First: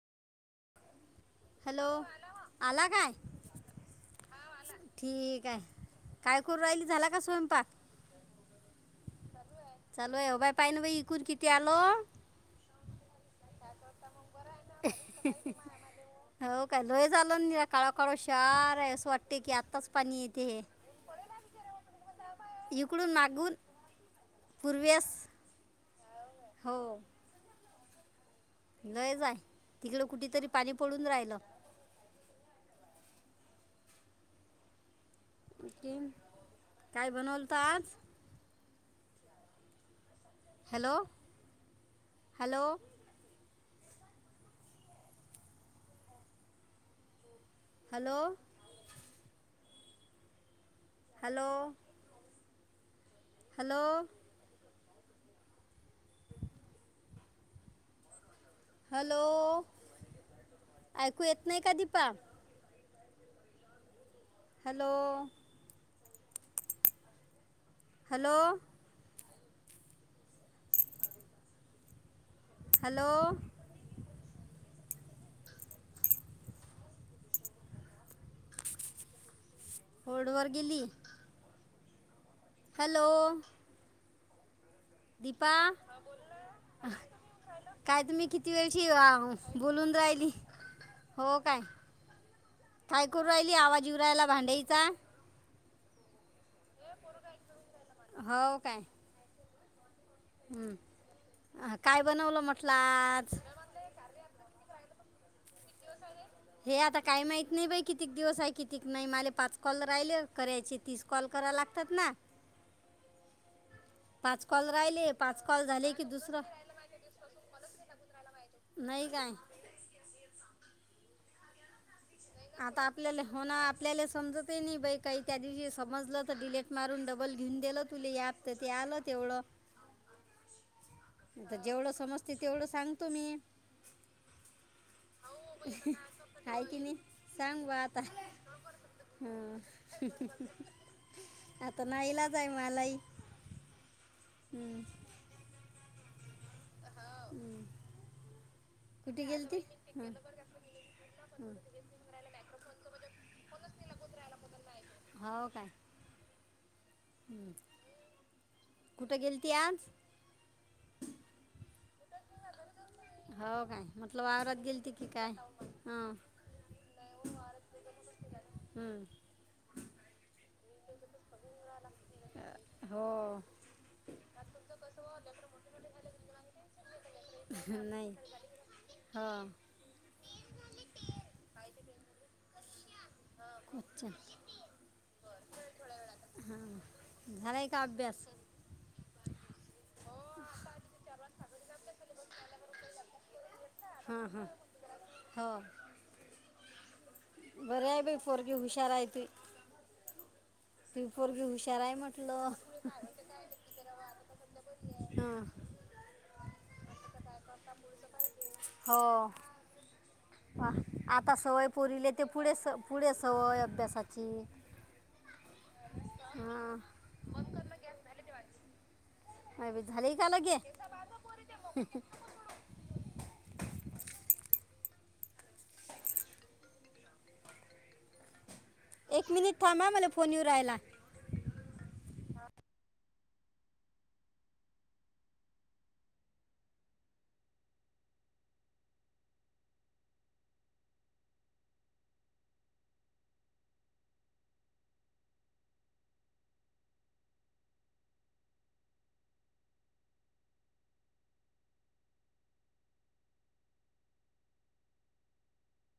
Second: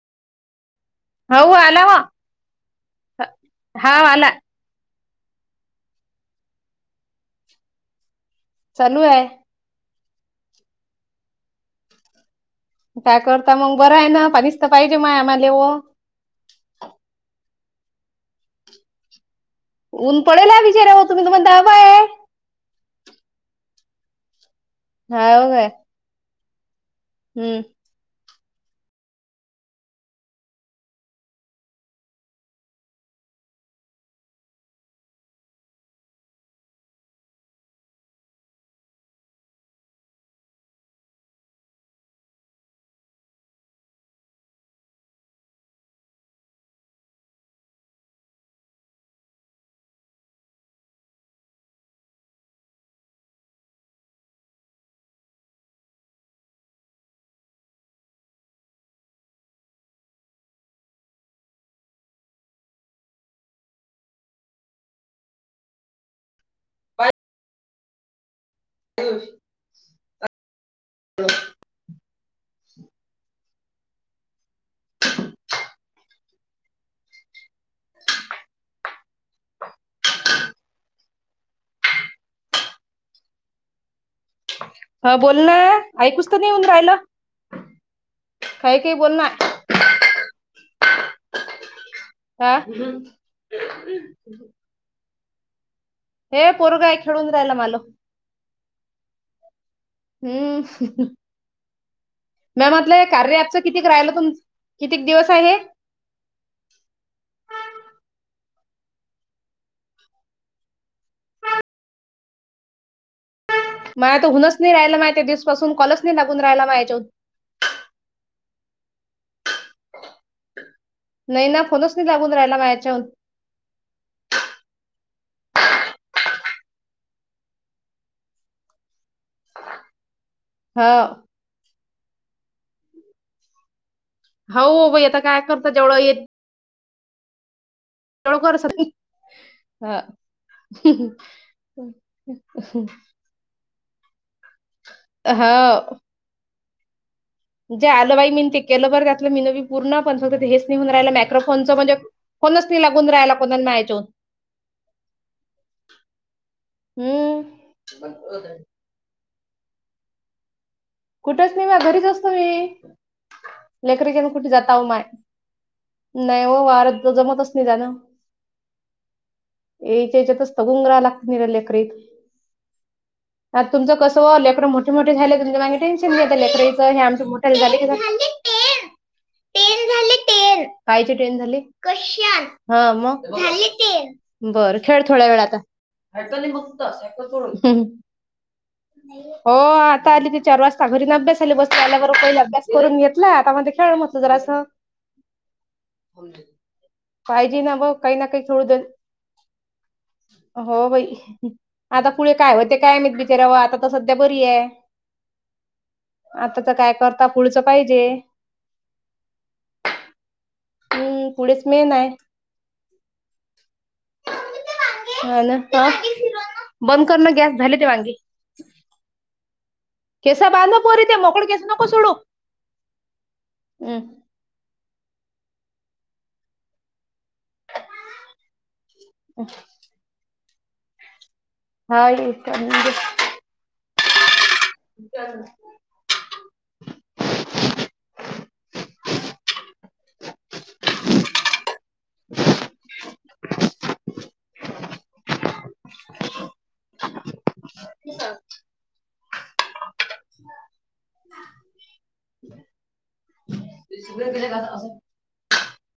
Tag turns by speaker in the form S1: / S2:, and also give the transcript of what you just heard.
S1: हो आला
S2: हॅलो
S1: म
S2: आला काय
S1: हा आला
S2: ठीक आहे काय करू राहिल झाला का स्वयंपाक
S1: चालू आहे
S2: चलो ये बाय पाहि ना बा इ कुर किती आलो
S1: त्या करता मग बरं आहे ना पाणी निसत पाहिजे माय आम्हाला व
S2: काळो काळो शार आहेस वाटत
S1: ऊन पडेला विचारा हो तु म्ही तुम्हाला द बाय आहे
S2: तकडून मागून पूर्वेस
S1: हा हो का
S2: हो
S1: हम्म
S2: लय जाय तिकडं कुठ तरी पाणी पडून राहिलं काय बनवलत आज hello hello hello hello hello hello ऐकू येत नाही का दीपा हॅलो हॅलो हॅलो होड वर गेली हॅलो
S1: ह बोल
S2: दीपा
S1: ना ऐकूस तर नेऊन रायलो
S2: काय तुम्ही किती वेळची बोलून राहिली हो काय
S1: हा
S2: काय करू राहिली आवाज उवरायला भांडयचा
S1: हे पोरगाय खेळून राहिला मल
S2: हो काय
S1: हम्
S2: अह, काय बनवलं म्हटलं
S1: मॅमतलं
S2: आज
S1: कार्ययाच कितीक राहिलं तुम कितीक दिवस आहे
S2: किती दिव सा रायलय हे आता काही माहित नाही बाई कितीक दिवस आहे कितीक नाही मले पाच कॉल राहिले करायचे तीस कॉल करा लागतात ना
S1: मग आता
S2: पाच
S1: हूनच
S2: कॉल
S1: नाही राहिला
S2: राहिले
S1: माहि ते
S2: पाच
S1: दिवस
S2: कॉल
S1: पासून
S2: झाले
S1: कॉलच
S2: की
S1: नाही लागून
S2: दुसरं
S1: राहाला मा याच्या
S2: नाही काय
S1: नाही ना फोनच नाही लागून राहिला
S2: आता
S1: मायाच्याहून
S2: आपल्याला हो ना आपल्याला समजत आहे नाही बाई काही त्या दिवशी समजलं तर डिलेट मारून डबल घेऊन दिलं तु याप तर ते आलं तेवढं
S1: हा
S2: तर जेवढं समजते तेवढं सांगतो मी
S1: हो भाई आता काय करत जेवढं येत
S2: आहे की नाही सांग वा
S1: तळकरो सती
S2: हा आता नाही ईलाज आहे मलाही हं.
S1: हा जे आलं बाई मीन ते केलं बर
S2: कुठे
S1: त्यातलं
S2: गेलती
S1: मिनी पूर्ण
S2: हं.
S1: पण फक्त ते हेच निहून राहिलं मायक्रोफोनच म्हणजे कोणच नाही लागून राहायला कोणा मियच
S2: हो काय
S1: हम्म
S2: कुठ गेलती आज
S1: कुठेच नाही म घरीच असतो मी
S2: हो काय म्हटलं
S1: लेकरीच्यान कुठे
S2: वावरात
S1: जाताव
S2: गेलती
S1: माय
S2: की काय हं.
S1: नाही व वार जमतच नाही जाण
S2: हं.
S1: याच्या याच्यातच त गुंगरा लागत नर ल एकरीत
S2: हो
S1: आ तुमचं कसं लेकडं मोठे मोठे झाले तुम माग टेन्शनच हे आमच्या मोठा झाले क
S2: नाही हो
S1: टेन झा टे काय टेन झाली कश मग झा टन
S2: अच्छा
S1: बर खेळ थोड्या वेळ आताक्त
S2: झालाय का अभ्यास
S1: हो आता आली ते चार वाजता अभ्या बसल्या प अभ्यास करून घेतला आता म खेळ म्हट
S2: हां
S1: जरा अस
S2: हां हो
S1: पाहिजे ना
S2: बरं
S1: म
S2: आहे
S1: काही
S2: बाई
S1: ना काही
S2: पोरगी
S1: थोड जण
S2: हुशार आहे तू
S1: हो भाई
S2: तू पोरगी हुशार आहे
S1: आता पुढे
S2: म्हटलं
S1: काय होते काय मी बिचऱ्याव आता तर सध्या बरी आहे
S2: हा
S1: आता तर काय करता पुढच पाहिजे
S2: हो
S1: हम्म
S2: आता
S1: पुढेच
S2: सवय
S1: मेन आहे
S2: पुोरीले ते पुढे स पुढे सवय अभ्यासाची
S1: ह न
S2: हां
S1: बंद कर ना गॅस झाली ते वांगी
S2: झाली का
S1: केसा
S2: लगे
S1: बांध पोरी ते मोकळ केस नको सोडू हम्
S2: एक मिनिट थांबा मला फोन येऊ राहायला
S1: हा ये [inaudible]
S2: [inaudible] [inaudible]
S1: स [inaudible] शग्र केले का असं